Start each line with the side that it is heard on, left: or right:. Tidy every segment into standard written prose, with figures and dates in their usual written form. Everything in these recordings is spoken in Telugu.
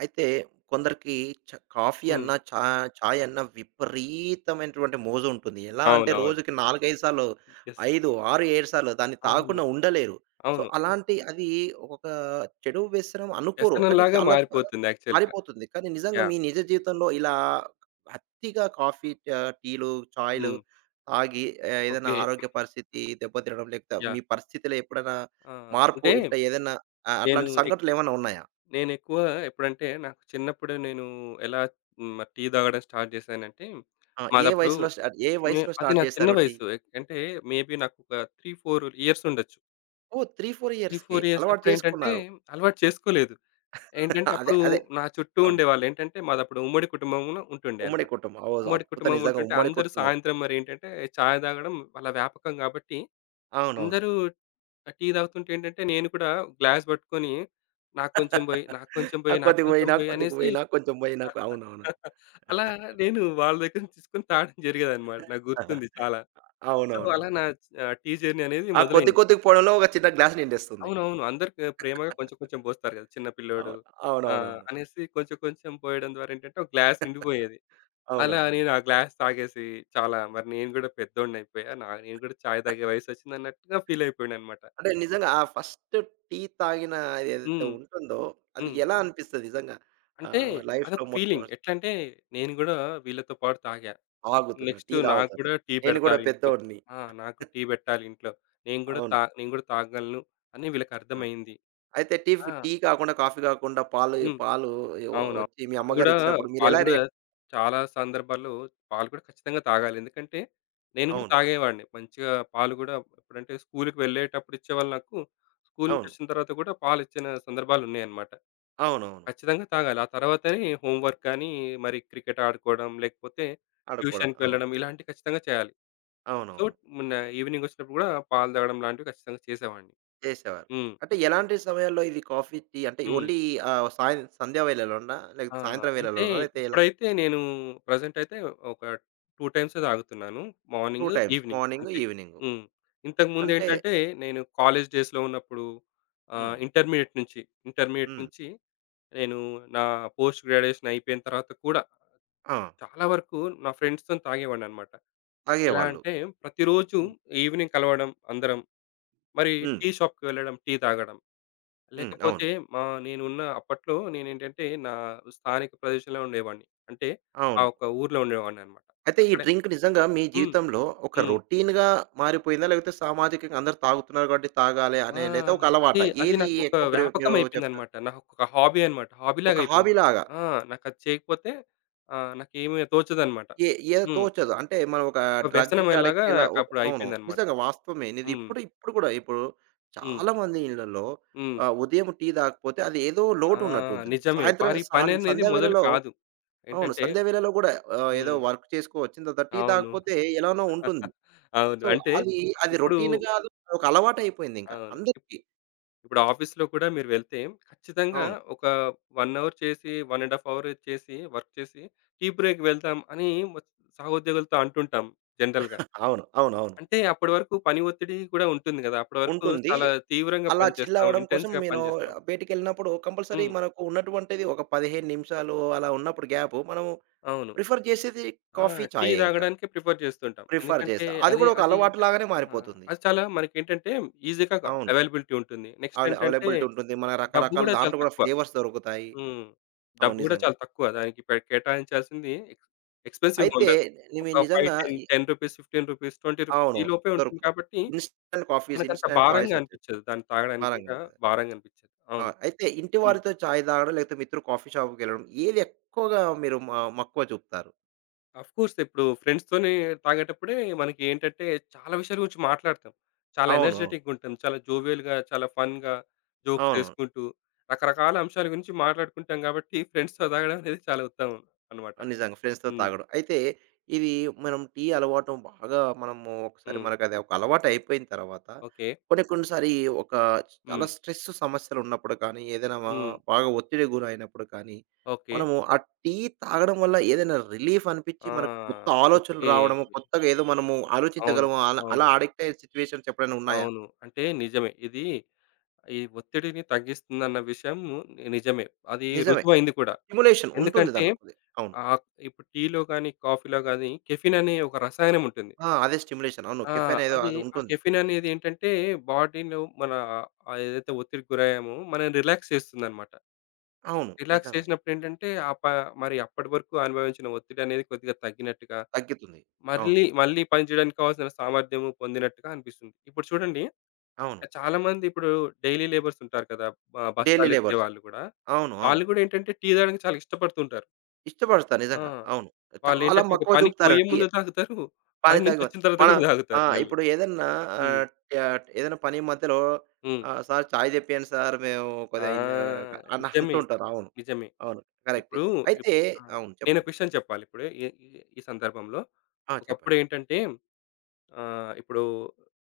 right: అయితే కొందరికి కాఫీ
left: హ్మ్.
right: అన్నా, చాయ్ అన్నా విపరీతమైనటువంటి మోజు ఉంటుంది. ఎలా అంటే
left: అవునవును.
right: రోజుకి 4, 5 సార్లు,
left: యెస్.
right: 5, 6, 7 సార్లు దాన్ని
left: అవును.
right: తాగకుండా ఉండలేరు. సో,
left: అవును.
right: అలాంటి అది ఒక చెడు వ్యసనం అనుకోరు. కానీ
left: వ్యసనంలాగా
right: చాలా
left: మారిపోతుంది యాక్చువల్‌గా.
right: మారిపోతుంది. కానీ నిజంగా
left: యాహ్!
right: మీ నిజ జీవితంలో ఇలా అతిగా కాఫీ, టీలు, చాయ్‌లు
left: హ్మ్.
right: తాగి ఏదైనా
left: ఓకే.
right: ఆరోగ్య పరిస్థితి దెబ్బతినడం లేకపోతే మీ
left: యాహ్!
right: పరిస్థితిలో ఎప్పుడైనా
left: ఆ!
right: మార్పు
left: అంటే
right: ఇంట ఏదైనా
left: నేను
right: అట్లాంటి
left: ఎక్
right: సంఘటనలు ఏమైనా ఉన్నాయా?
left: నేనెక్కువ నాకు చిన్నప్పుడు నేను ఎలా మరి టీ తాగడం స్టార్ట్ చేశానంటే,
right: ఆ!
left: మాదప్పుడు
right: ఏ
left: మే
right: వయసులో
left: అది
right: స్టార్ట్
left: నా చిన్న
right: చేశారు టీ?
left: వయసు. అంటే మేబీ నాకొక 3, 4 ఇయర్స్ ఉండొచ్చు.
right: ఓహ్! 3, 4
left: 3,
right: ఇయర్స్‌కే
left: 4 ఇయర్స్
right: అలవాటు
left: అప్పుడేంటంటే
right: చేసుకున్నారు.
left: అలవాటు చేసుకోలేదు. ఏంటంటే
right: అదే.
left: అప్పుడు
right: అదే.
left: నా చుట్టూ
right: అవును.
left: ఉండేవాళ్ళేంటంటే, మాదప్పుడు ఉమ్మడి కుటుంబంలో ఉంటుండే
right: ఉమ్మడి
left: అన్నమాట.
right: కుటుంబం. ఓహ్!
left: ఉమ్మడి
right: అద్భుతం
left: కుటుంబం
right: నిజంగా
left: ఉంటుంటే
right: ఉమ్మడి
left: అందరూ
right: కుటుంబం.
left: సాయంత్రం మరేంటంటే చాయ్ తాగడం వాళ్ళ వ్యాపకం గాబట్టి,
right: అవునవును.
left: అందరూ టీ తాగుతుంటే ఏంటంటే, నేను కూడా గ్లాస్ పట్టుకొని నాకు
right: ఆ!
left: కొంచెం బోయి, నాకు కొంచెం బోయి, నాకు
right: కొద్దిగా
left: కొంచెం
right: పోయినా,
left: బోయి
right: కొద్దిగా
left: అనేసి
right: పోయినా, కొంచెం పోయినా అవునవును.
left: అలా నేను వాళ్ళ దగ్గర నుంచి తీసుకొని తాగడం జరిగేదన్నమాట. నాకు గుర్తుంది చాలా. సో, అలా
right: అవునవునవును.
left: నా ఆహ్, టీ జర్నీ అనేది
right: ఆ కొద్ది
left: మొదలైంది.
right: కొద్దిగా పోవడంలో ఒక చిన్న గ్లాస్ నిండేస్తుంది.
left: అవునవును. అందరికి ప్రేమగా కొంచెం కొంచెం పోస్తారు కదా! చిన్న పిల్లోడు
right: అవును. అవునవునవును.
left: అనేసి కొంచెం కొంచెం పోయడం ద్వారా ఏంటంటే, ఒక గ్లాస్ నిండిపోయేది. అలా
right: అవునవును.
left: నేను ఆ గ్లాస్ తాగేసి మరి నేను గూడా పెద్దోడినయిపోయా. నేను గూడా చాయ్ తాగే వయసొచ్చిందన్నట్టుగా ఫీల్ అయిపోయానన్నమాట.
right: అంటే నిజంగా ఆ ఫస్ట్ టీ తాగిన ఏదైతే
left: హ్మ్.
right: ఉంటుందో అది
left: హ్మ్.
right: ఎలా అనిపిస్తది నిజంగా?
left: అంటే
right: ఆహ్, లైఫ్‌లో
left: అదొక ఫీలింగ్.
right: మొట్టమొదటి
left: ఎట్లంటే నేను గూడా వీళ్ళతో పాటు తాగా.
right: తాగుతున్నా.
left: నెక్స్ట్
right: టీ
left: నాకు
right: తాగుతున్నా.
left: గూడా టీ
right: నేను కూడా
left: పెడతారు ఇంట్లో.
right: పెద్దోడిని.
left: నాకు కూడా టీ పెట్టాలి ఇంట్లో.
right: అవును.
left: నేను గూడా తాగగలను అని
right: ఆ!
left: వీళ్ళకర్థమైంది.
right: అయితే
left: ఆ!
right: టీ కాకుండా, కాఫీ కాకుండా పాలు
left: హ్మ్.
right: పాలు యొ
left: అవునవును.
right: వచ్చి మీ
left: వాళ్ళు
right: అమ్మగారు
left: గూడా
right: ఇచ్చినప్పుడు
left: వాళ్ళు
right: మీరెలా
left: గూడా
right: రియాక్ట్
left: చాలా సందర్భాల్లో పాలు కూడా ఖచ్చితంగా తాగాలి. ఎందుకంటే, నేను గూడా
right: అవును.
left: తాగేవాడిని. మంచిగా పాలు గూడా ఎప్పుడంటే స్కూలుకి వెళ్ళేటప్పుడు ఇచ్చేవాళ్ళు నాకు. స్కూలు నుంచి
right: అవును.
left: వచ్చిన తర్వాత గూడా పాలిచ్చిన సందర్భాలున్నాయన్నమాట.
right: అవునవును.
left: ఖచ్చితంగా తాగాలి. ఆ తర్వాతనే హోమ్ వర్క్ కానీ, మరి క్రికెట్ ఆడుకోవడం, లేకపోతే
right: ఆడ కూడా.
left: ట్యూషన్‌కి
right: అవును.
left: వెళ్ళడం ఇలాంటివి ఖచ్చితంగా చేయాలి. సో,
right: అవునవును.
left: మొన్న ఈవినింగ్ వచ్చినప్పుడు గూడా పాలు తాగడం లాంటివి ఖచ్చితంగా చేసేవాడిని.
right: చేసేవారు.
left: హ్మ్.
right: అంటే ఎలాంటి సమయాల్లో ఇది కాఫీ, టీ అంటే
left: హ్మ్.
right: ఓన్లీ ఆహ్, సంధ్యా వేళలోనా?
left: ఆ!
right: లేకపోతే సాయంత్రం
left: అంటే
right: వేళలోనా? లేతే ఎలా?
left: ఇప్పుడైతే నేను ప్రెజెంట్ అయితే ఒక 2 టైమ్సే తాగుతున్నాను.
right: 2
left: మార్నింగ్,
right: టైమ్స్
left: ఈవినింగ్
right: మార్నింగ్,
left: అంతే.
right: ఈవెనింగ్.
left: హ్మ్.
right: అంటే
left: ఇంతకుముందేంటంటే నేను కాలేజ్ డేస్‌లో ఉన్నప్పుడు
right: హ్మ్.
left: ఇంటర్మీడియేట్ నుంచి, ఇంటర్మీడియేట్
right: హ్మ్.
left: నుంచి నేను నా పోస్ట్ గ్రాడ్యుయేషన్ అయిపోయిన తర్వాత కూడా
right: ఆ!
left: చాలా వరకు నా ఫ్రెండ్స్‌తోని తాగేవాడినన్నమాట. ఎలా
right: తాగేవాళ్ళు.
left: అంటే ప్రతిరోజు
right: హ్మ్.
left: ఈవినింగ్ కలవడం అందరం. మరి
right: హ్మ్.
left: టీ షాప్‌కి వెళ్ళడం, టీ తాగడం.
right: హ్మ్. అవును.
left: లేకపోతే మా నేనున్న అప్పట్లో నేనేంటంటే, నా స్థానిక ప్రదేశంలో ఉండేవాడిని. అంటే ఆ
right: అవును.
left: ఒక ఊర్లో ఉండేవాడిననమాట.
right: అయితే ఈ
left: అక్కడే
right: డ్రింక్ నిజంగా మీ
left: హ్మ్.
right: జీవితంలో ఒక
left: హ్మ్.
right: రొటీన్‌గా మారిపోయిందా? లేకపోతే సామాజికంగా అందరూ తాగుతున్నారు కాబట్టి తాగాలి
left: ఆ!
right: అనే లేదా ఒక
left: అది
right: అలవాటా?
left: అది
right: ఏది
left: నాకొక
right: ఎక్కువ
left: వ్యాపకం
right: మీరు చెప్తారు?
left: అయిపోయిందనమాట. నాకొక హాబీ అనమాట.
right: ఒక
left: హాబీలాగా అయిపోయింది.
right: హాబీలాగా
left: ఆ! నాకది చేయకపోతే నాకేమి తోచదనమాట.
right: ఏ ఏదో
left: హ్మ్.
right: తోచదు. అంటే మనం ఒక
left: ఒక
right: డ్రగ్‌కి
left: వ్యసనంలాగా
right: అడిక్ట్ ఇలా ఒక
left: నాకప్పుడు
right: అవును.
left: అయిపోయిందనమాట.
right: నిజంగా వాస్తవమే. ఇది
left: హ్మ్.
right: ఇప్పుడు ఇప్పుడు కూడా ఇప్పుడు
left: హ్మ్.
right: చాలామంది ఇళ్లలో
left: హ్మ్.
right: ఆహ్, ఉదయం టీ తాగకపోతే అది ఏదో
left: ఆ!
right: లోటు ఉన్నట్టు ఉంటుంది.
left: నిజమే.
right: సాయంత్రం
left: వారి పననేది
right: సంధ్యా
left: మొదలు
right: వేళలో
left: కాదు.
right: అవును.
left: ఏంటంటే
right: సంధ్యా వేళలో కూడా ఆహ్, ఏదో
left: హ్మ్.
right: వర్క్ చేసుకో వచ్చిన తర్వాత టీ
left: అవును.
right: తాగకపోతే ఎలానో ఉంటుంది. సో,
left: అంటే
right: అది, అది
left: ఇప్పుడు
right: రొటీన్ గాదు. ఒక అలవాటయిపోయిందింక
left: అవును.
right: అందరికీ.
left: ఇప్పుడు ఆఫీస్‌లో కూడా మీరు వెళ్తే ఖచ్చితంగా
right: అవును.
left: ఒక 1 అవర్ చేసి, 1 ½ అవర్ చేసి, వర్క్ చేసి టీ బ్రేక్ వెళ్దాం అని మ సహోద్యోగులతో అంటుంటాం జనరల్‌గా.
right: అవును. అవునవును.
left: అంటే అప్పటి వరకు పని ఒత్తిడి కూడా ఉంటుంది గదా! అప్పటి వరకు
right: ఉంటుంది.
left: చాలా తీవ్రంగా
right: అలా చిల్
left: పనిచేస్తాం.
right: అవ్వడం కోసం
left: ఇంటెన్స్‌గా
right: నేను
left: పనిచేస్తాం.
right: బయటికెళ్ళినప్పుడు కంపల్సరీ
left: హ్మ్.
right: మనకు ఉన్నటువంటిది ఒక 15 నిమిషాలు అలా ఉన్నప్పుడు గ్యాపు మనము
left: అవును.
right: ప్రిఫర్ చేసేది
left: ఆ!
right: కాఫీ,
left: టీ
right: చాయే ఇంక.
left: తాగడానికే ప్రిఫర్ చేస్తుంటాం.
right: ప్రిఫర్
left: ఎందుకంటే
right: చేస్తా. అది
left: అది
right: కూడా ఒక
left: అది
right: అలవాటు
left: ఏంట
right: లాగానే
left: ఆ!
right: మారిపోతుంది.
left: అది చాలా మనకేంటంటే ఈజీగా
right: అవును.
left: అవైలబిలిటీ ఉంటుంది. నెక్స్ట్ ఏంటంటే
right: అవైలబిలిటీ ఉంటుంది. మన
left: డబ్బు
right: రకరకాల
left: గూడా చాలా
right: దాంట్లో కూడా
left: తక్కువ.
right: ఫ్లేవర్స్ దొరుకుతాయి.
left: హ్మ్.
right: అవును.
left: డబ్బు గూడా
right: నిజంగా.
left: చాలా తక్కువ. దానికి కేటాయించాల్సింది ఎక్స్‌పెన్సివ్‌గా
right: అయితే
left: ఉండదు.
right: నివి
left: ఒక 5,
right: నిజంగా
left: 10,
right: ఇ
left: 10 రూపీస్, 15 రూపీస్, 20 రూపీస్
right: అవును.
left: ఈ లోపే ఉంటుంది
right: దొరుకుతాయి.
left: కాబట్టి,
right: ఇన్‌స్టాంట్ కాఫీస్,
left: మనకంత
right: ఇన్‌స్టాంట్ చాయ్స్
left: భారంగా
right: వచ్చేసాయి.
left: అనిపిచ్చదు. దాన్ని తాగడానికి గూడా
right: బలంగుంటది.
left: భారంగా అనిపిచ్చదు.
right: ఆ! అయితే ఇంటి
left: హ్మ్.
right: వారితో చాయ్ తాగడం, లేకపోతే మిత్రులు కాఫీ షాప్‌కెళ్ళడం ఏది ఎక్కువగా మీరు మ మక్కువ చూపుతారు?
left: ఆఫ్‌కోర్స్ ఇప్పుడు ఫ్రెండ్స్‌తోని తాగేటప్పుడే మనకి ఏంటంటే, చాలా విషయాల గురించి మాట్లాడతాం. చాలా
right: అవును. అవును.
left: ఎనర్జెటిక్‌గా ఉంటాం. చాలా జోవియల్‌గా, చాలా ఫన్‌గా జోక్స్
right: అవునవును.
left: వేసుకుంటూ, రకరకాల అంశాల గురించి మాట్లాడుకుంటాం కాబట్టి, ఫ్రెండ్స్‌తో తాగడం అనేది చాలా ఉత్తమం అన్నమాట.
right: నిజంగా ఫ్రెండ్స్‌తో
left: హ్మ్.
right: తాగడం. అయితే ఇది మనం టీ అలవాటు బాగా మనము ఒకసారి
left: హ్మ్.
right: మనకది ఒక అలవాటయిపోయిన తర్వాత
left: ఓకే.
right: కొన్ని కొన్ని సారి ఒక చాలా
left: హ్మ్.
right: స్ట్రెస్ సమస్యలున్నప్పుడు కానీ, ఏదైనా మా
left: హ్మ్.
right: బాగా ఒత్తిడికి గురైనప్పుడు కానీ,
left: ఓకే.
right: మనము ఆ టీ తాగడం వల్ల ఏదైనా రిలీఫ్ అనిపిచ్చి
left: ఆ!
right: మనకు కొత్త ఆలోచనలు
left: ఓకే.
right: రావడము, కొత్తగా ఏదో మనము
left: అవును.
right: ఆలోచించగలము అలా అలా
left: అవును.
right: అడిక్ట్ అయ్యే సిట్యుయేషన్స్ ఎప్పుడైనా ఉన్నాయా?
left: అవును. అంటే నిజమే. ఈ ఒత్తిడిని తగ్గిస్తుందన్న విషయం నిజమే. అది
right: నిజమే.
left: రుజువైంది కూడా.
right: స్టిమ్యులేషన్ ఉంటుంది
left: ఎందుకంటే
right: దాంట్లో కొద్దిగా. అవును.
left: ఆహ్, ఇప్పుడు టీలో గాని, కాఫీలో గాని కెఫెన్ అనే ఒక రసాయనం ఉంటుంది.
right: ఆ! అదే స్టిమ్యులేషన్. అవును.
left: ఆ!
right: కెఫెన్ ఏదో
left: అది
right: అది
left: ఆ
right: ఉంటుంది.
left: కెఫెన్ అనేది ఏంటంటే బాడీలో మన ఏదైతే ఒత్తిడికి గురయ్యామో మనల్ని రిలాక్స్ చేస్తుందన్నమాట.
right: అవును.
left: రిలాక్స్
right: నిజమే.
left: చేసినప్పుడు ఏంటంటే ఆ ప మరి అప్పటి వరకు అనుభవించిన ఒత్తిడి అనేది కొద్దిగా తగ్గినట్టుగా
right: తగ్గుతుంది. అవును.
left: మళ్ళీ, మళ్ళీ పని చేయడానికి కావాల్సిన సామర్థ్యము పొందినట్టుగా అనిపిస్తుంది. ఇప్పుడు చూడండి
right: అవును.
left: చాలామంది ఇప్పుడు డైలీ లేబర్స్ ఉంటారు కదా!
right: డైలీ
left: బస్తాలెత్తే
right: లేబర్స్.
left: వాళ్ళు గూడా.
right: అవును.
left: వాళ్ళు
right: అవును.
left: గూడా ఏంటంటే టీ తాగడానికి చాలా ఇష్టపడుతుంటారు.
right: ఇష్టపడతా
left: ఆ!
right: నిజంగా. అవును. చాలా
left: వాళ్ళేంటంటే ఒక
right: మక్కువ
left: పనికి
right: చూపుతారు.
left: పోయే
right: టీ
left: ముందు తాగుతారు.
right: పానీ
left: పని నుంచి
right: తాగే
left: వచ్చిన తర్వాత
right: మన
left: గూడా
right: ఆ!
left: తాగుతారు మళ్ళీ.
right: ఇప్పుడు ఏదన్నా
left: హ్మ్.
right: ఆహ్, ఆహ్, ఏదైనా పని మధ్యలో
left: హ్మ్.
right: ఆహ్, సార్ చాయ్ తెప్పియండి సార్ మేము
left: ఆ!
right: కొద్దిగా ఇంద అని
left: నిజమే.
right: అంటుంటారు. అవును.
left: నిజమే.
right: అవును. కరెక్టే.
left: ఇప్పుడు ఇప్
right: అయితే
left: ఆ!
right: అవును.
left: నేనొక
right: చెప్పండి.
left: విషయం చెప్పాలిప్పుడు ఈ ఈ ఈ సందర్భంలో.
right: ఆ! చెప్పండి.
left: ఒకప్పుడేంటంటే ఆహ్, ఇప్పుడు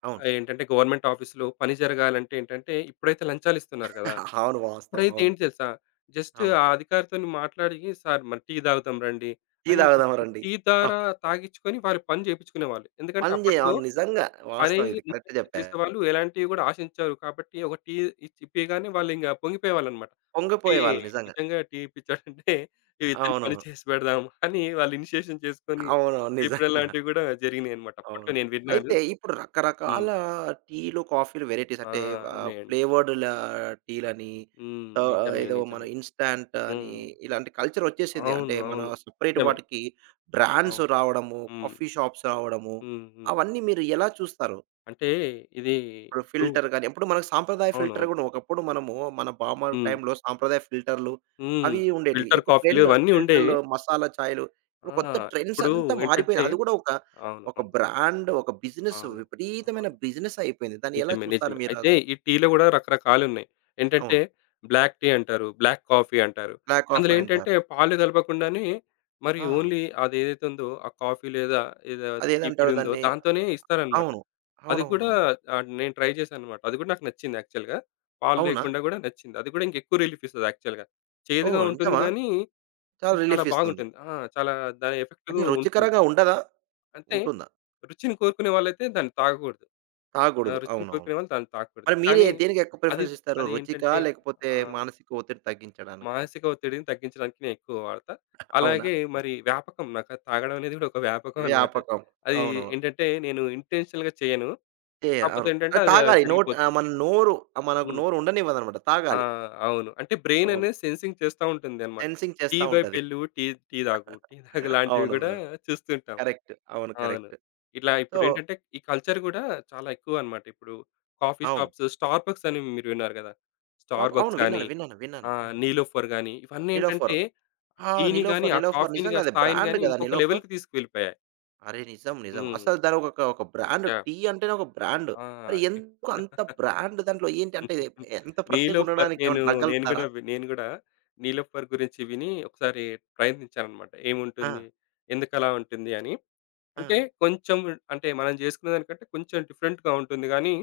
right: అవును.
left: ఏంటంటే గవర్నమెంట్ ఆఫీస్‌లో పని జరగాలంటే ఏంటంటే ఇప్పుడైతే లంచాలు ఇస్తున్నారు కదా!
right: అవును. వాస్తవం.
left: అప్పుడైతే
right: అవును.
left: ఏంటి తెలుసా? జస్ట్
right: అవును.
left: ఆ అధికారితోని మాట్లాడి "సార్ మరి టీ తాగుతాం రండి"
right: టీ
left: అని ఒక
right: తాగుదాం
left: ఒక
right: రండి.
left: టీ ద్వారా తాగిచ్చుకొని వారి పని చేపించుకునేవాళ్ళు. ఎందుకంటే
right: పని జే
left: అప్పట్లో
right: అవును. నిజంగా.
left: పని
right: వాస్తవం ఇది. కరెక్ట్ జెప్పారు.
left: చేసేవాళ్ళు ఎలాంటివి కూడా ఆశించరు కాబట్టి ఒక టీ ఇప్పీయగానే వాళ్ళు ఇంక పొంగిపోయేవాళ్ళన్నమాట. "ఏ
right: పొంగిపోయేవాళ్ళు నిజంగా.
left: నిజంగా టీ ఇప్పించాడంటే "ఏ, ఇతని పని
right: అవునవును.
left: చేసి పెడదాం" అని వాళ్ళు ఇనిషియేషన్ చేసుకొని
right: అవునవును.
left: చేపీయడం
right: నిజంగా.
left: లాంటివి కూడా జరిగినాయన్నమాట. అప్పట్లో
right: అవును.
left: నేను విన్నాను.
right: అయితే ఇప్పుడు
left: హ్మ్.
right: రకరకాల టీలు, కాఫీలు వేరైటీస్
left: ఆ!
right: అంటే ఆహ్,
left: ఉన్నాయండి.
right: ఫ్లేవర్డ్ లా టీలని ఆహ్,
left: నిజమే.
right: ఏదో మన
left: నిజమే.
right: ఇన్‌స్టాంట్ అని
left: హ్మ్.
right: ఇలాంటి కల్చర్ ఒచ్చేసింది. అంటే
left: అవును.
right: మన
left: అవును.
right: సెపరేట్
left: నిజమే.
right: వాటికి బ్రాండ్స్
left: అవును.
right: రావడము,
left: హ్మ్.
right: కాఫీ షాప్స్ రావడము
left: హ్మ్. హ్మ్.
right: అవన్నీ మీరు ఎలా చూస్తారు?
left: అంటే ఇది
right: ఇప్పుడు
left: ఇప్పుడు
right: ఫిల్టర్ గాని, ఇప్పుడు మనకు సాంప్రదాయ ఫిల్టర్
left: అవునవును.
right: గూడా ఒకప్పుడు మనము మన బామ్మర్ది
left: హ్మ్.
right: టైంలో సాంప్రదాయ ఫిల్టర్‌లు
left: హ్మ్.
right: అవి ఉండేటివి.
left: ఫిల్టర్
right: ఇప్పుడు
left: కాఫీలు
right: ట్రెండ్
left: ఇవన్నీ ఉండేవి.
right: ఫిల్టర్‌లు, మసాలా చాయలు ఇప్పుడు
left: ఆ!
right: కొత్త ట్రెండ్స్
left: ఇప్పుడు
right: అంతా
left: ఏంటంటే
right: మారిపోయినాయి. అది గూడా ఒక
left: అవును.
right: ఒక
left: అవును.
right: బ్రాండ్, ఒక బిజినెస్
left: అవును.
right: విపరీతమైన
left: అవును.
right: బిజినెస్ అయిపోయింది. దాన్ని ఎలా
left: నిజమే.
right: చూస్తారు
left: నిజమే.
right: మీరు
left: అయితే
right: అసలు?
left: ఈ టీలో గూడా రకరకాలున్నాయి. ఏంటంటే
right: అవును.
left: బ్లాక్ టీ అంటారు. బ్లాక్ కాఫీ అంటారు.
right: బ్లాక్ ఆఫ్
left: అందులో
right: అంటారు.
left: ఏంటంటే పాలు కలపకుండానే మరి
right: ఆ!
left: ఓన్లీ అదేదైతే ఉందో ఆ కాఫీ లేదా ఏదో టీ
right: అదేదంటారు
left: పొడి ఉందో
right: దాన్ని?
left: దాంతోనే ఇస్తారన్నమాట.
right: అవును.
left: అది కూడా
right: అవునవునవును.
left: నేను ట్రై చేశానన్నమాట. అది కూడా నాకు నచ్చింది యాక్చువల్‌గా. పాలు
right: అవునా?
left: లేకుండా కూడా నచ్చింది. అది కూడా ఇంకెక్కువ రిలీఫ్ ఇస్తది యాక్చువల్‌గా. చేదుగా
right: ఓహ్!
left: ఉంటుంది
right: నిజమా?
left: గానీ,
right: చాలా
left: అది చాలా
right: రిలీఫ్ ఇస్తుంది.
left: బాగుంటుంది. ఆ! చాలా దాని ఎఫెక్ట్
right: అంటే
left: ఉంటుంది.
right: రుచికరంగా ఉండదా?
left: అంటే
right: ఉంటుందా?
left: రుచిని కోరుకునే వాళ్ళైతే దాన్ని తాగకూడదు.
right: తాగకూడదు.
left: రుచిని
right: అవునవును.
left: కోరుకునే వాళ్ళు దాన్ని తాగకూడదు.
right: మరి మీరు
left: కానీ
right: దేనికి ఎక్కువ
left: అది
right: ప్రిఫరెన్స్ ఇస్తారు? రుచికా?
left: అదేంటంటే
right: లేకపోతే
left: ఆహ్,
right: మానసిక ఒత్తిడి తగ్గించడానికా?
left: మానసిక ఒత్తిడిని తగ్గించడానికి నేను ఎక్కువ వాడతా.
right: అవునా?
left: అలాగే మరి వ్యాపకం నాకు అది తాగడం అనేది కూడా ఒక వ్యాపకం అన్నమాట.
right: వ్యాపకం.
left: అది
right: అవునవును.
left: ఏంటంటే నేను ఇంటెన్షనల్‌గా చేయను. కాకపోతే
right: అవును.
left: ఏంటంటే
right: అది
left: అది అలా
right: తాగాలి. నోట్ ఆహ్,
left: జరిగిపోతుంది.
right: మన నోరు ఆ, మనకు
left: హ్మ్.
right: నోరు ఉండనివ్వదనమాట.
left: ఆ!
right: తాగాలి.
left: అవును. అంటే బ్రెయిన్
right: అవును.
left: అనేది సెన్సింగ్ చేస్తా ఉంటుందన్నమాట.
right: సెన్సింగ్
left: టీ
right: చేస్తా ఉంటది.
left: వైపెళ్ళు, టీ టీ తాగు, టీ తాగు లాంటివి
right: అవును.
left: గూడా
right: అవును.
left: చూస్తుంటాం.
right: కరెక్ట్. అవును.
left: అవును.
right: కరెక్ట్.
left: ఇట్లా
right: సో
left: ఇప్పుడేంటంటే ఈ కల్చర్ గూడా చాలా ఎక్కువన్నమాట. ఇప్పుడు కాఫీ
right: అవును.
left: షాప్స్, స్టార్ బక్స్ అని మీరు విన్నారు గదా!
right: టాప్
left: స్టార్ బక్స్
right: అవును.
left: గాని,
right: విన్నాను. విన్నాను. విన్నాను. అవును.
left: నీలోఫర్ గాని ఇవన్నీ
right: 'నిలోఫర్.'
left: ఏంటంటే
right: ఆ!
left: టీని గాని,
right: 'నిలోఫర్.'
left: ఆ
right: 'నిలోఫర్.'
left: కాఫీని
right: నిజంగా
left: గాని,
right: అది
left: స్థాయిని
right: బ్రాండ్
left: గాని
right: గదా!
left: ఇంకొక
right: 'నిలోఫర్.'
left: లెవెల్‌కి తీసుకెళ్ళిపోయాయి.
right: అరే! నిజం. నిజం.
left: హ్మ్.
right: అసలు దానికొక ఒక ఒక బ్రాండ్
left: యాహ్!
right: టీ అంటేనే ఒక బ్రాండ్. మరి
left: ఆ!
right: ఎందుకు అంత బ్రాండ్ దాంట్లో ఏంటి అంటే ఇది ఎంత ప్రత్యేకంగా
left: నీలోఫర్
right: ఉండడానికి
left: నేను
right: ఏమైనా
left: నేను
right: నగ్గలుపుతారా?
left: గూడా వి నేను గూడా నీలోఫర్ గురించి విని ఒకసారి ప్రయత్నించాననమాట.
right: ఆ!
left: ఏముంటుంది? ఎందుకలా ఉంటుంది అని.
right: ఆ!
left: అంటే కొంచెం అంటే మనం జేసుకునే దానికంటే కొంచెం డిఫరెంట్‌గా ఉంటుంది గానీ,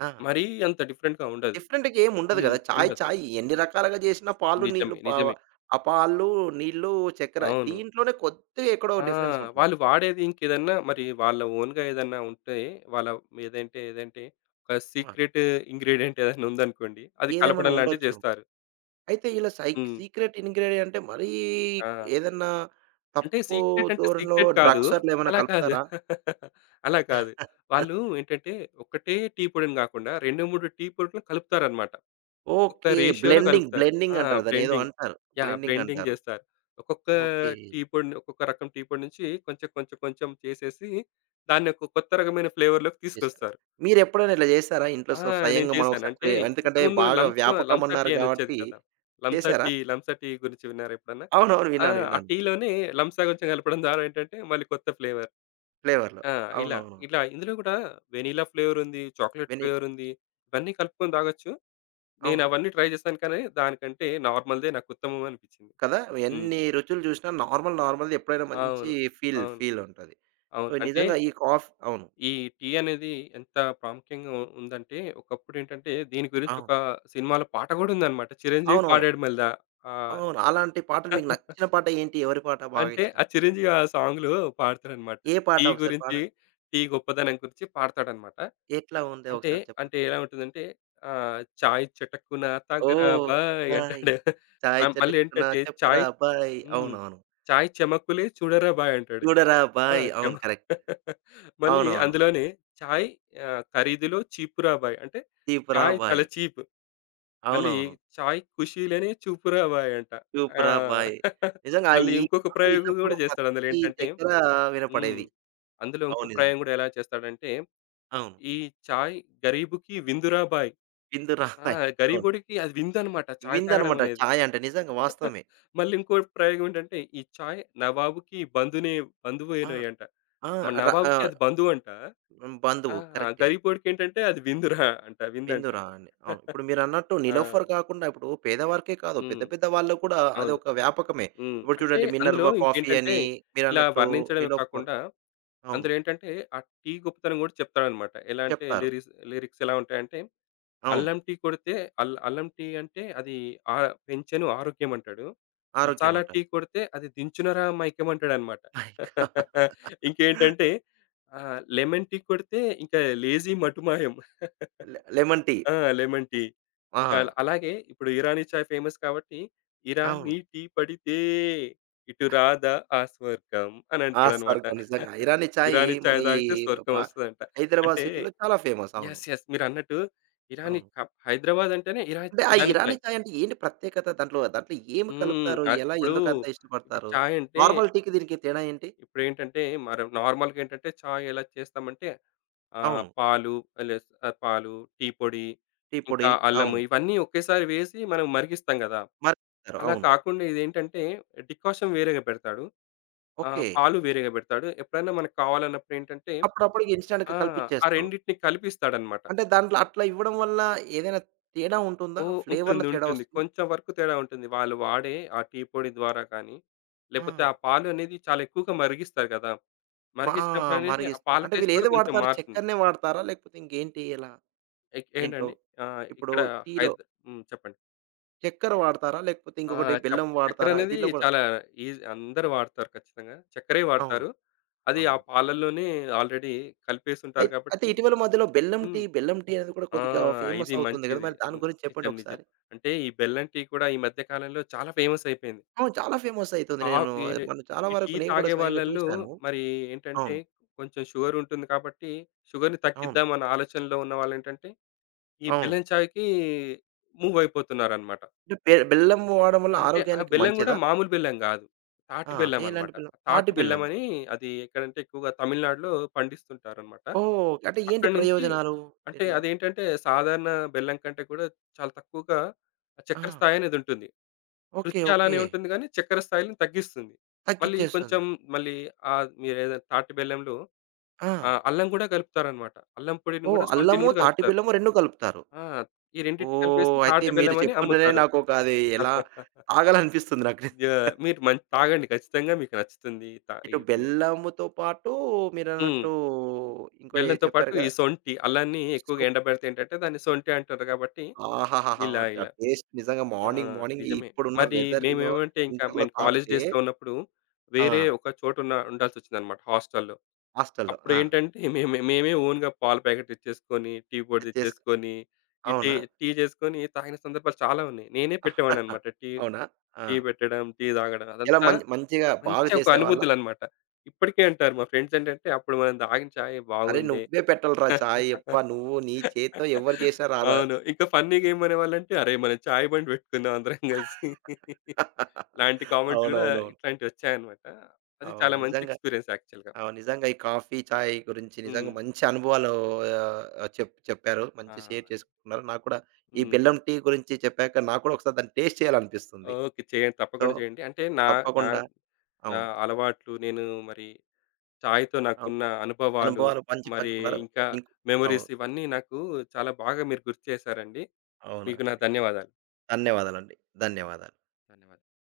right: ఆ!
left: మరీ అంత డిఫరెంట్‌గా ఉండదు.
right: డిఫరెంట్‌గా ఏమి ఉండదు గదా! చాయ్
left: ఉండదు.
right: చాయ్ ఎన్ని రకాలుగా జేసినా పాలు, నీళ్లు
left: నిజమే.
right: పావ
left: నిజమే.
right: ఆ పాలు, నీళ్లు, చక్కెర
left: అవును.
right: దీంట్లోనే కొద్దిగా ఎక్కడో
left: ఆ!
right: డిఫరెన్స్ ఉంటుంది.
left: వాళ్ళు వాడేది ఇంకేదన్నా మరి వాళ్ళ ఓన్‌గా ఏదన్నా ఉంటే వాళ్ళ ఏదంటే ఏదంటే ఒక
right: ఆ!
left: సీక్రెట్ ఇంగ్రీడియెంట్ ఏదైనా ఉందనుకోండి, అది
right: ఏదేమైనా
left: కలపడం లాంటివి
right: ఉండొచ్చేమో.
left: జేస్తారు.
right: అయితే ఇలా
left: హ్మ్.
right: సీక్రెట్ ఇంగ్రీడియంట్ అంటే మరీ
left: ఆ!
right: ఏదన్నా
left: అంటే
right: తప్పు దూరంలో
left: సీక్రెట్ కాదు.
right: డ్రగ్స్ అట్లా ఏమైనా
left: అలా కాదు.
right: కలుపుతారా?
left: అలా కాదు. వాళ్ళు ఏంటంటే ఒక్కటే టీ పొడిని గాకుండా 2, 3 టీ పొడులు కలుపుతారన్నమాట. ఒక్క
right: ఓకే.
left: రేషియోలో
right: బ్లెండింగ్,
left: కలుపుతారు.
right: బ్లెండింగ్
left: ఆ!
right: అంటారు. దాన్నేదో
left: బ్లెండింగ్.
right: అంటారు.
left: యాహ్!
right: బ్లెండింగ్
left: బ్లెండింగ్
right: అంటారు.
left: జేస్తారు. ఒక్కొక్క
right: ఓకే.
left: టీ పొడిని ఒక్కొక్క రకం టీ పొడి నుంచి కొంచెం, కొంచెం, కొంచెం చేసేసి దాన్ని ఒక కొత్త రకమైన ఫ్లేవర్‌లోకి
right: చేశారా?
left: తీసుకొస్తారు.
right: మీరెప్పుడైనా ఇట్లా జేశారా? ఇంట్లో
left: ఆ! నేను
right: స్వయంగా మనం
left: చేశాను.
right: ఒకసారి
left: అంటే
right: ట్రై ఎందుకంటే
left: ఇంతకుముందు
right: బాగా
left: లంస లంస టీ
right: వ్యాపకమన్నారు
left: అనొచ్చేది
right: గాబట్టి
left: కదా! లంస
right: చేశారా?
left: టీ, లంస టీ గురించి విన్నారా ఎప్పుడన్నా?
right: అవునవును.
left: ఆ!
right: విన్నాను.
left: ఆ
right: విన్నాను.
left: టీలోనే లంసా కొంచెం కలపడం ద్వారా ఏంటంటే మళ్ళీ కొత్త ఫ్లేవర్.
right: ఫ్లేవర్‌లో.
left: ఆ! ఇలా,
right: అవునవును.
left: ఇలా ఇందులో కూడా వెనిలా ఫ్లేవర్ ఉంది. Chocolate
right: vanilla.
left: ఫ్లేవర్ ఉంది. ఇవన్నీ కలుపుకొని తాగొచ్చు. నేను
right: అవునా?
left: అవన్నీ ట్రై చేశాను కానీ దానికంటే నార్మల్‌దే నాకు ఉత్తమం అనిపించింది.
right: కదా!
left: హ్మ్.
right: ఎన్ని రుచులు జూసినా నార్మల్‌ది ఎప్పుడైనా మంచి
left: అవును.
right: ఫీల్
left: అవును.
right: ఫీల్ ఉంటది. సో,
left: అవును. అంటే
right: నిజంగా ఈ కాఫ్ అవును.
left: ఈ టీ అనేది ఎంత ప్రాముఖ్యంగా ఉందంటే, ఒకప్పుడు ఏంటంటే దీని గురించి
right: అవును.
left: ఒక సినిమాలో పాట గూడా ఉందన్నమాట. చిరంజీవి
right: అవును.
left: పాడాడు మళ్ళా. ఆహ్,
right: అవును. అలాంటి పాటలు మీకు నచ్చిన పాట ఏంటి? ఎవరి పాట బాగా
left: అంటే
right: ఇష్టం?
left: ఆ చిరంజీవి ఆ సాంగ్‌లో పాడతాడన్నమాట.
right: ఏ పాట
left: టీ
right: ఒకసారి
left: గురించి,
right: పాడండి?
left: టీ గొప్పదనం గురించి పాడతాడన్నమాట.
right: ఎట్లా ఉందో
left: అంటే,
right: ఒకసారి చెప్తారా?
left: అంటే ఎలా ఉంటుందంటే చాయ్ చటక్కున తాగరా
right: ఓహ్!
left: Bye
right: bye.
left: అంటాడు.
right: చాయ్
left: ఆహ్, మళ్ళీ
right: చటుక్కున
left: ఏంటంటే చాయ్
right: చెప్పరా బాయ్.
left: హ్మ్.
right: అవునవును.
left: చాయ్ చెమకులే చూడరా బాయ్ అంటాడు.
right: చూడరా
left: ఆ!
right: బాయ్.
left: చెమ
right: అవును. కరెక్ట్.
left: మళ్ళీ
right: అవునవును.
left: అందులోనే చాయ్ ఖరీదులో చీపురా బాయ్. అంటే
right: తీపురా
left: చాయ్ చాలా
right: బాయ్.
left: చీప్. మళ్ళీ
right: అవునవును.
left: చాయ్ ఖుషీలోనే చూపురా బాయ్ అంట. ఆ!
right: చూపురా బాయ్. నిజంగా
left: మళ్ళీ
right: ఈ
left: ఇంకొక
right: పాట
left: ప్రయోగం
right: విన్నప్పుడు
left: గూడా చేస్తాడు అందులో
right: ప్రతి
left: ఏంటంటే
right: దగ్గర
left: హ్మ్.
right: వినపడేది.
left: అందులో ఇంకో
right: అవును. నిజమే.
left: ప్రయోగం గూడా ఎలా చేస్తాడంటే,
right: అవును.
left: ఈ చాయ్ గరీబుకి విందురా బాయ్.
right: విందురా
left: ఆ!
right: బాయ్. అవును.
left: గరీబోడికి అది విందనమాట చాయ్ తాగడం
right: విందనమాట
left: అనేది.
right: చాయ్ అంటే నిజంగా వాస్తవమే.
left: మళ్ళీ ఇంకో ప్రయోగం ఏంటంటే, ఈ చాయ్ నవాబుకి
right: ఆ!
left: బంధువేనోయ్ అంట.
right: ఆ!
left: మన
right: ర
left: నవాబుకి
right: ఆహ్,
left: అది బంధువంట. ఆ!
right: బంధువు కరెక్టే.
left: గరిగిపోడికేంటంటే అది విందురా అంట. విందంట.
right: విందురా అండి. అవును. ఇప్పుడు మీరన్నట్టు
left: ఆ!
right: నిలోఫర్ కాకుండా ఇప్పుడు పేదవారికే కాదు. పెద్ద
left: హ్మ్.
right: పెద్ద వాళ్ళు కూడా
left: అవును.
right: అదొక వ్యాపకమే. ఇప్పుడు
left: అంటే
right: చూడండి
left: అందులో
right: 'మినర్వా కాఫీ'
left: ఇంకేంటంటే
right: అని
left: ఇలా
right: మీరన్నట్టు
left: వర్ణించడమే
right: 'నిలోఫర్'
left: కాకుండా
right: అవును.
left: అందులో ఏంటంటే ఆ టీ గొప్పతనం గూడా చెప్తాడన్నమాట. ఎలా అంటే
right: చెప్తారు.
left: లిరిక్స్ ఎలా ఉంటాయంటే
right: అవును.
left: అల్లం టీ కొడితే అల్లం టీ అంటే అది ఆ పెంచెను ఆరోగ్యం అంటాడు.
right: ఆరోగ్యం
left: మసాలా టీ
right: అంటారు.
left: కొడితే అది దించునరా మైకం అంటాడన్నమాట.
right: పైగా
left: ఇంకేంటంటే లెమన్ టీ కొడితే ఇంకా లేజీ మటుమాయం.
right: Lemon tea.
left: ఆ! Lemon tea.
right: ఆ!
left: అల్ అలాగే ఇప్పుడు 'ఇరానీ చాయ్' ఫేమస్ కాబట్టి,
right: అవును.
left: ఇరానీ టీ పడితే ఇటు రాదా ఆ స్వర్గం అని
right: ఆ!
left: అంటాడనమాట.
right: స్వర్గం నిజంగా. ఇరానీ చాయ్
left: ఇరానీ
right: మన
left: చాయ్
right: ఈ
left: తాగితే
right: ప
left: స్వర్గం వస్తదంట.
right: హైదరాబాద్
left: అంటే
right: సిటీలో చాలా ఫేమస్. అవును.
left: యెస్. యెస్. మీరన్నట్టు ఇరానీ
right: అవును.
left: క హైదరాబాద్ అంటేనే
right: అంటే ఆ
left: ఇరానీ
right: ఇరానీ
left: చాయ్.
right: చాయ్ అంటే ఏంటి ప్రత్యేకత? దాంట్లో దాంట్లో ఏమి
left: హ్మ్.
right: కలుపుతారు?
left: ఆహ్,
right: ఎలా
left: ఇప్పుడు,
right: ఎందుకంత
left: ఇప్పుడు
right: ఇష్టపడతారు?
left: చాయ్ అంటే
right: నార్మల్ టీకి దీనికి తేడా ఏంటి?
left: ఇప్పుడేంటంటే మనం నార్మల్‌గా ఏంటంటే చాయ్ ఎలా చేస్తామంటే ఆహ్,
right: అవును.
left: పాలు లెస్ ఆహ్, పాలు, టీ పొడి,
right: టీ పొడి.
left: ఇంకా అల్లము
right: అవును.
left: ఇవన్నీ ఒకేసారి వేసి మనం మరిగిస్తాం గదా!
right: మరిగిస్తారు.
left: అలా
right: అవును.
left: కాకుండా ఇదేంటంటే డికాషన్ వేరేగా పెడతాడు.
right: ఓకే.
left: పాలు వేరేగా పెడతాడు. ఎప్పుడైనా మనకు కావాలన్నప్పుడు ఏంటంటే
right: అప్పుడప్పుడుకి ఇన్‌స్టాంట్‌గా
left: ఆ! ఆ
right: కలిపిచ్చేస్తాడు.
left: రెండిటిని కలిపిస్తాడన్నమాట.
right: అంటే దాంట్లో అట్లా ఇవ్వడం వల్ల ఏదైనా తేడా ఉంటుందా?
left: ఓహ్!
right: ఫ్లేవర్‌లో
left: ఉంటుంది.
right: తేడా
left: ఉంటుంది.
right: వస్తుందా?
left: కొంచెం వరకు తేడా ఉంటుంది. వాళ్ళు వాడే ఆ టీ పొడి ద్వారా కానీ,
right: ఆ!
left: లేకపోతే ఆ పాలు అనేది చాలా ఎక్కువగా మరిగిస్తారు కదా!
right: మా
left: మరిగించినప్పుడు అనేది ఆ
right: మరిగిస్తారు.
left: పాల
right: అంటే
left: టేస్ట్ కూడా
right: వీళ్ళేది
left: కొంచెం
right: వాడతారు?
left: మారుతుంది.
right: చక్కెరనే వాడతారా? లేకపోతే ఇంకేంటి ఎలా
left: ఎక్
right: దీంట్లో?
left: ఏంటండి ఆహ్,
right: ఇప్పుడు
left: ఇక్కడ
right: టీలో
left: హైద్ హ్మ్. చెప్పండి.
right: చక్కెర వాడతారా? లేకపోతే
left: ఆ!
right: ఇంకొకటి
left: చప్
right: బెల్లం వాడతారా?
left: చక్కెరనేది
right: దీంట్లో కూడా
left: చాలా ఈజీ అందరూ వాడతారు ఖచ్చితంగా. చక్కరే
right: అవును.
left: వాడతారు. అది ఆ
right: అవును.
left: పాలల్లోనే ఆల్రెడీ
right: అయి
left: కలిపేసుంటారు
right: అయితే
left: కాబట్టి
right: ఇటీవల మధ్యలో బెల్లం టీ,
left: హ్మ్.
right: బెల్లం టీ అనేది కూడా
left: ఆ!
right: కొద్దిగా ఫేమస్
left: ఇది
right: అవుతుంది గదా!
left: మంచిది.
right: మరి దాని గురించి చెప్పండి
left: నిజం. నిజం.
right: ఒకసారి.
left: అంటే ఈ బెల్లం టీ కూడా ఈ మధ్య కాలంలో చాలా ఫేమస్ అయిపోయింది.
right: అవును. చాలా ఫేమస్ అయితుంది.
left: తా
right: నేను అది
left: ఈడే
right: మనం చాలా
left: ఈ
right: వరకు
left: టీ
right: నేను కూడా
left: తాగే
right: స్వయంగా
left: వాళ్ళలో
right: చూసాను.
left: మరి ఏంటంటే
right: అవును.
left: కొంచెం షుగర్ ఉంటుంది కాబట్టి షుగర్‌ని
right: అవును.
left: తగ్గిద్దాం అన్న ఆలోచనలో ఉన్న వాళ్ళేంటంటే ఈ
right: అవును.
left: బెల్లం చాయ్‌కి మూవ్ అయిపోతున్నారన్నమాట.
right: అంటే బెల్లం వాడడం వల్ల
left: అంటే ఆ
right: ఆరోగ్యానికి
left: బెల్లం గూడా
right: మంచిదా?
left: మామూలు బెల్లం గాదు. తాటి
right: ఆ!
left: బెల్లం
right: ఎలాంటి
left: అన్నమాట.
right: బెల్లం?
left: తాటి
right: తాటి
left: బెల్లం
right: బెల్లం.
left: అని అది ఎక్కడంటే ఎక్కువగా తమిళనాడులో పండిస్తుంటారన్నమాట.
right: ఓహ్! అంటే ఏంటి
left: అక్కడి నుంచి
right: ప్రయోజనాలు?
left: అంటే
right: ఇట్లా
left: అదేంటంటే సాధారణ బెల్లం కంటే కూడా చాలా తక్కువగా ఆ
right: ఆ!
left: చక్కెర స్థాయి అనేది ఉంటుంది.
right: ఓకే.
left: రుచి
right: ఓకే.
left: అలానే ఉంటుంది గానీ చక్కెర స్థాయిని తగ్గిస్తుంది. మళ్ళీ
right: తగ్గిచ్చేస్తుంది.
left: కొంచెం మళ్ళీ ఆహ్, మీరేదో తాటి బెల్లంలో
right: ఆ!
left: అల్లం గూడా కలుపుతారన్నమాట. అల్లం పొడిని
right: ఓహ్!
left: గూడా, సొంటిని
right: అల్లము,
left: గూడా
right: తాటి
left: కలుపుతారు.
right: బెల్లము 2 కలుపుతారు.
left: ఆ! ఈ రెండిటిని
right: ఓహ్!
left: కలిపేసి
right: అయితే
left: తాటి
right: మీరు
left: బెల్లం అని
right: చెప్తుంటేనే
left: అమ్ముతారు.
right: నాకొక అది ఎలా తాగాలనిపిస్తుంది నాకు.
left: యాహ్! మీరు తాగండి ఖచ్చితంగా మీకు నచ్చుతుంది.
right: ఇటు
left: ఇవన్నీ
right: బెల్లముతో పాటు
left: హ్మ్.
right: మీరన్నట్టు ఇంకో ఏదో
left: బెల్లంతో పాటు
right: చెప్పారు
left: ఈ
right: కదా!
left: సొంటి అల్లాన్ని ఎక్కువగా ఎండబెడితే ఏంటంటే దాన్ని సొంటి అంటారు కాబట్టి
right: ఆహాహాహా!
left: ఇలా
right: ఆ
left: ఇలా.
right: టేస్ట్ నిజంగా
left: ఆ!
right: మార్నింగ్, మార్నింగ్
left: నిజమే.
right: ఇప్పుడున్న
left: మరి
right: వెదర్‌లో
left: మేమేమంటే ఇంకా
right: వింటర్‌లో
left: మేము కాలేజ్
right: తాగితే
left: డేస్‌లో ఉన్నప్పుడు వేరే
right: ఆ!
left: ఒక చోట ఉండాల్సొచ్చిందన్నమాట హాస్టల్‌లో.
right: హాస్టల్‌లో. ఆ!
left: అప్పుడేంటంటే మేమే మేమే ఓన్‌గా పాల ప్యాకెట్ తెచ్చేసుకొని, టీ పొడి
right: చేసుకు
left: తెచ్చేసుకొని, ఈ టీ
right: అవునా?
left: టీ చేసుకొని తాగిన సందర్భాలు చాలా ఉన్నాయి. నేనే పెట్టేవాడినన్నమాట టీ
right: అవునా? ఆ!
left: టీ పెట్టడం, టీ తాగడం
right: ఎలా
left: అదంతా
right: మంచిగా బాగా
left: మంచి ఒక
right: చేసేవాళ్ళా?
left: అనుభూతులన్నమాట. ఇప్పటికే అంటారు మా ఫ్రెండ్స్ ఏంటంటే, "అప్పుడు మనం తాగిన చాయ్
right: "అరే!
left: బాగుండే."
right: నువ్వే పెట్టాలిరా చాయ్ యబ్బా! నువ్వు నీ చేత్తో ఎవరు చేసినా రాదా?"
left: అవును. ఇంకా ఫన్నీగా ఏమనేవాళ్ళంటే, "అరేయ్! మనం చాయ్ బండి పెట్టుకుందాం అందరం కలిసి." లాంటి కామెంట్స్ గూడా
right: అవునవునవును.
left: ఇట్లాంటివొచ్చాయన్నమాట. అది
right: అవును.
left: చాలా మంచి
right: నిజంగా.
left: ఎక్స్‌పీరియన్స్ యాక్చువల్‌గా.
right: అవును. నిజంగా ఈ కాఫీ, చాయ్ గురించి నిజంగా
left: హ్మ్.
right: మంచి అనుభవాలు ఆహ్, చెప్పారు.
left: ఆ!
right: మంచి షేర్ చేసుకున్నారు. నాకు కూడా ఈ
left: హ్మ్.
right: బెల్లం టీ గురించి చెప్పాక నాకు కూడా ఒకసారి దాన్ని టేస్ట్ చేయాలనిపిస్తుంది.
left: ఓకే. చేయండి.
right: సో
left: తప్పకుండా చేయండి. అంటే నా నా
right: తప్పకుండా.
left: నా
right: అవును.
left: అలవాట్లు, నేను మరి చాయ్‌తో
right: అవ్
left: నాకున్న అనుభవాలు,
right: అనుభవాలు
left: మరి
right: పంచుకున్నారు.
left: ఇంకా
right: ఇంక్ అవును.
left: మెమోరీస్ ఇవన్నీ నాకు చాలా బాగా మీరు గుర్తు చేశారండి.
right: అవునా
left: మీకు నా
right: అండి.
left: ధన్యవాదాలు.
right: ధన్యవాదాలండి. ధన్యవాదాలు.
left: ధన్యవాదాలు.